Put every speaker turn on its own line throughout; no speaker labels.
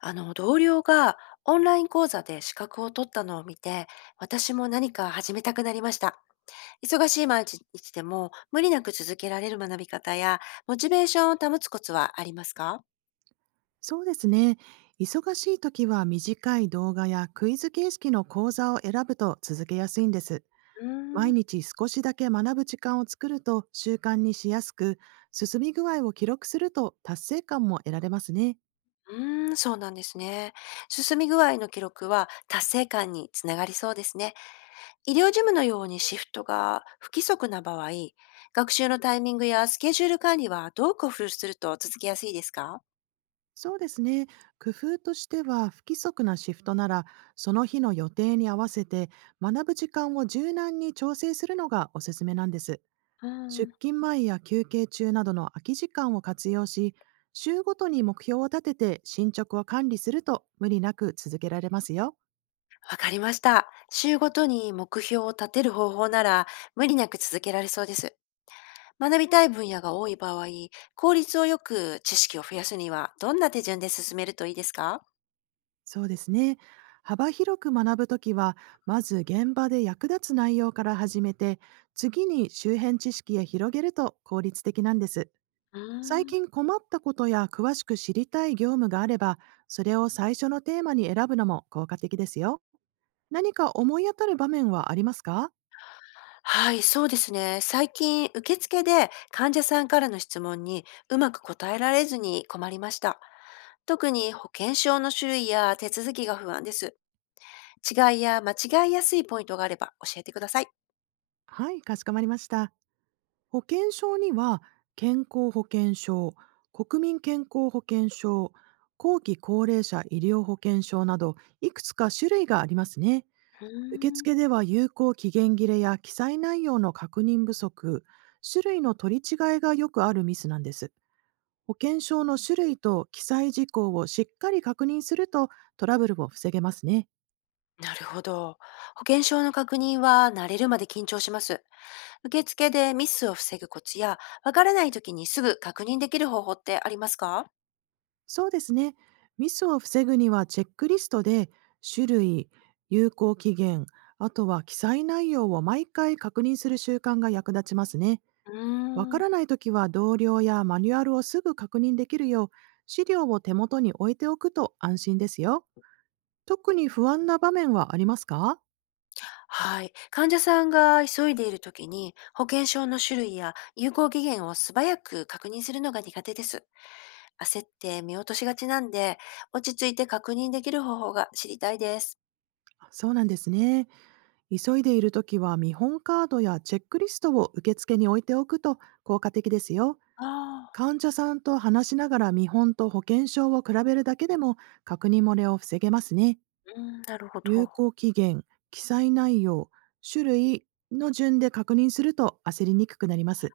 同僚がオンライン講座で資格を取ったのを見て、私も何か始めたくなりました。忙しい毎日でも無理なく続けられる学び方や、モチベーションを保つコツはありますか？
そうですね。忙しい時は短い動画やクイズ形式の講座を選ぶと続けやすいんです。
うー
毎
ん。
日少しだけ学ぶ時間を作ると習慣にしやすく、進み具合を記録すると達成感も得られますね。
うーん、そうなんですね。進み具合の記録は達成感につながりそうですね。医療事務のようにシフトが不規則な場合、学習のタイミングやスケジュール管理はどう工夫すると続けやすいですか？
そうですね。工夫としては、不規則なシフトなら、その日の予定に合わせて学ぶ時間を柔軟に調整するのがおすすめなんです。
うん。
出勤前や休憩中などの空き時間を活用し、週ごとに目標を立てて進捗を管理すると無理なく続けられますよ。
わかりました。週ごとに目標を立てる方法なら無理なく続けられそうです。学びたい分野が多い場合、効率をよく知識を増やすにはどんな手順で進めるといいですか？
そうですね。幅広く学ぶときは、まず現場で役立つ内容から始めて、次に周辺知識へ広げると効率的なんです。
う
最
ーん。
近困ったことや詳しく知りたい業務があれば、それを最初のテーマに選ぶのも効果的ですよ。何か思い当たる場面はありますか？
はい、そうですね。最近、受付で患者さんからの質問にうまく答えられずに困りました。特に保険証の種類や手続きが不安です。違いや間違いやすいポイントがあれば教えてください。
はい、かしこまりました。保険証には、健康保険証、国民健康保険証、後期高齢者医療保険証など、いくつか種類がありますね。
うー
受
ん。
付では、有効期限切れや記載内容の確認不足、種類の取り違えがよくあるミスなんです。保険証の種類と記載事項をしっかり確認すると、トラブルを防げますね。
なるほど。保険証の確認は慣れるまで緊張します。受付でミスを防ぐコツや、わからない時にすぐ確認できる方法ってありますか？
そうですね。ミスを防ぐには、チェックリストで種類、有効期限、あとは記載内容を毎回確認する習慣が役立ちますね。
う
わ
ー
か
ん、
らないときは、同僚やマニュアルをすぐ確認できるよう、資料を手元に置いておくと安心ですよ。特に不安な場面はありますか？
はい。患者さんが急いでいる時に、保険証の種類や有効期限を素早く確認するのが苦手です。焦って見落としがちなんで、落ち着いて確認できる方法が知りたいです。
そうなんですね。急いでいるときは、見本カードやチェックリストを受付に置いておくと効果的ですよ。
ああ、
患者さんと話しながら見本と保険証を比べるだけでも、確認漏れを防げますね。
うん、なるほ
有
ど。
効期限、記載内容、種類の順で確認すると焦りにくくなります。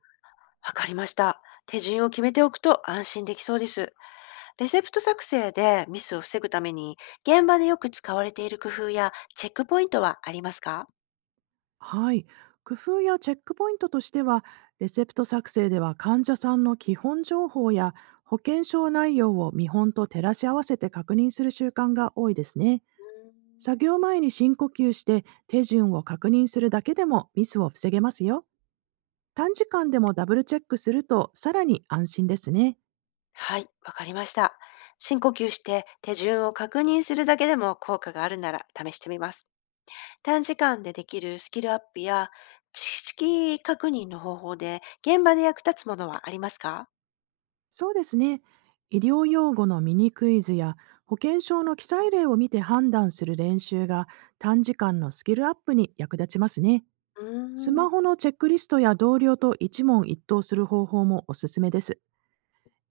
わかりました。手順を決めておくと安心できそうです。レセプト作成でミスを防ぐために、現場でよく使われている工夫やチェックポイントはありますか？
はい。工夫やチェックポイントとしては、レセプト作成では患者さんの基本情報や保険証内容を見本と照らし合わせて確認する習慣が多いですね。
うん。
作業前に深呼吸して手順を確認するだけでもミスを防げますよ。短時間でもダブルチェックすると、さらに安心ですね。
はい、わかりました。深呼吸して手順を確認するだけでも効果があるなら試してみます。短時間でできるスキルアップや知識確認の方法で現場で役立つものはありますか？
そうですね。医療用語のミニクイズや保険証の記載例を見て判断する練習が、短時間のスキルアップに役立ちますね。
う
ス
ーん。
マホのチェックリストや同僚と一問一答する方法もおすすめです。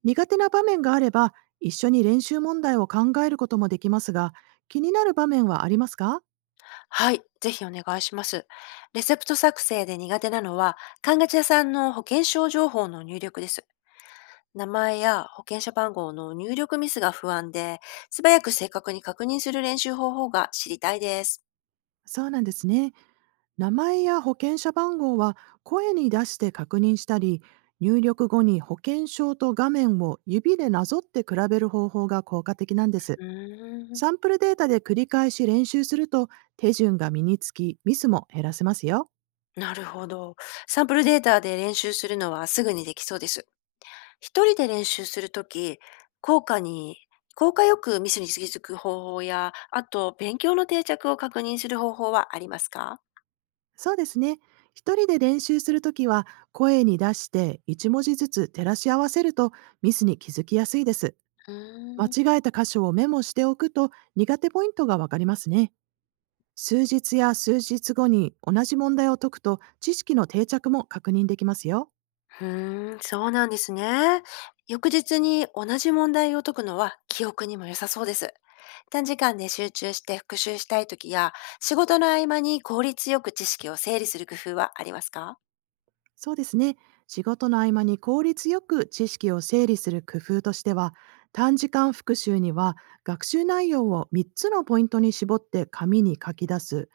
苦手な場面があれば一緒に練習問題を考えることもできますが、気になる場面はありますか？
はい、ぜひお願いします。レセプト作成で苦手なのは、看護師さんの保険証情報の入力です。名前や保険者番号の入力ミスが不安で、素早く正確に確認する練習方法が知りたいです。
そうなんですね。名前や保険者番号は、声に出して確認したり、入力後に保険証と画面を指でなぞって比べる方法が効果的なんです。
うーん、
サンプルデータで繰り返し練習すると手順が身につき、ミスも減らせますよ。
なるほど。サンプルデータで練習するのはすぐにできそうです。一人で練習するとき、効果に、効果よくミスに気づく方法や、あと勉強の定着を確認する方法はありますか？
そうですね。一人で練習するときは、声に出して一文字ずつ照らし合わせるとミスに気づきやすいです。
うーん。
間違えた箇所をメモしておくと、苦手ポイントがわかりますね。数日や数日後に同じ問題を解くと、知識の定着も確認できますよ。
ふーん、そうなんですね。翌日に同じ問題を解くのは記憶にも良さそうです。短時間で集中して復習したいときや、仕事の合間に効率よく知識を整理する工夫はありますか？
そうですね。仕事の合間に効率よく知識を整理する工夫としては、短時間復習には学習内容を3つのポイントに絞って紙に書き出す、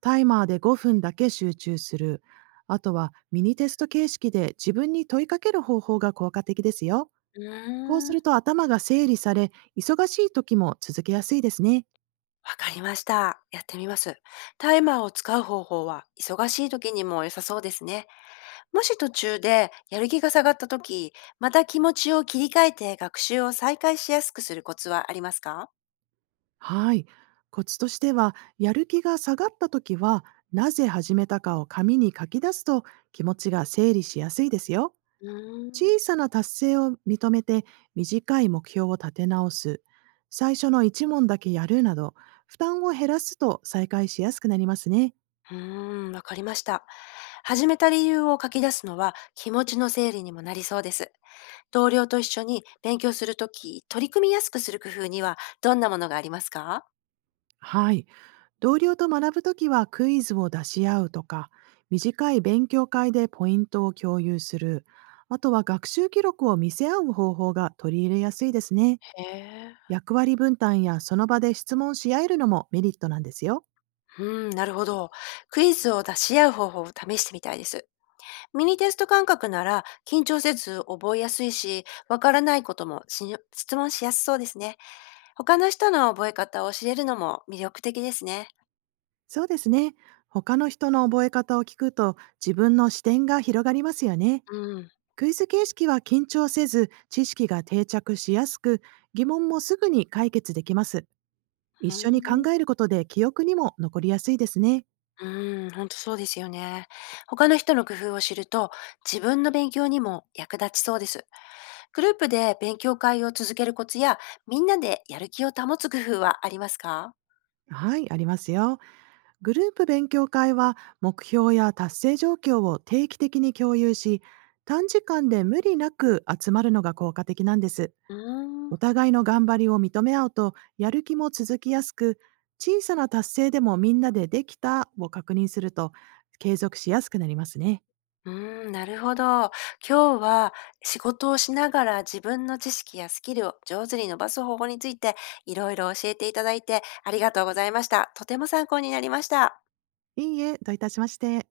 タイマーで5分だけ集中する、あとはミニテスト形式で自分に問いかける方法が効果的ですよ。
う
こう
ーん、
する
わ
と頭が整理され、忙しい時も続けやすいですね。
かりました。やってみます。タイマーを使う方法は忙しい時にも良さそうですね。もし途中でやる気が下がった時、また気持ちを切り替えて学習を再開しやすくするコツはありますか？
はい。コツとしては、やる気が下がった時は、なぜ始めたかを紙に書き出すと気持ちが整理しやすいですよ。
うーん。
小さな達成を認めて短い目標を立て直す。最初の一問だけやるなど、負担を減らすと再開しやすくなりますね。
うーん、わかりました。始めた理由を書き出すのは気持ちの整理にもなりそうです。同僚と一緒に勉強するとき、取り組みやすくする工夫にはどんなものがありますか？
はい。同僚と学ぶときは、クイズを出し合うとか、短い勉強会でポイントを共有する、あとは学習記録を見せ合う方法が取り入れやすいですね。
へえ。
役割分担やその場で質問し合えるのもメリットなんですよ。
うーん、なるほど。クイズを出し合う方法を試してみたいです。ミニテスト感覚なら緊張せず覚えやすいし、わからないことも質問しやすそうですね。他の人の覚え方を教えるのも魅力的ですね。
そうですね。他の人の覚え方を聞くと、自分の視点が広がりますよね。
うん。
クイズ形式は緊張せず知識が定着しやすく、疑問もすぐに解決できます。一
う
緒に
ん。
考えることで記憶にも残りやすいですね。
うーん、ほんとそうですよね。他の人の工夫を知ると自分の勉強にも役立ちそうです。グループで勉強会を続けるコツやみんなでやる気を保つ工夫はありますか？
はい、ありますよ。グループ勉強会は、目標や達成状況を定期的に共有し、短時間で無理なく集まるのが効果的なんです。
うーん。
お互いの頑張りを認め合うと、やる気も続きやすく、小さな達成でもみんなでできたを確認すると、継続しやすくなりますね。
うーん、なるほど。今日は仕事をしながら自分の知識やスキルを上手に伸ばす方法についていろいろ教えていただいてありがとうございました。とても参考になりました。
いいえ、どういたしまして。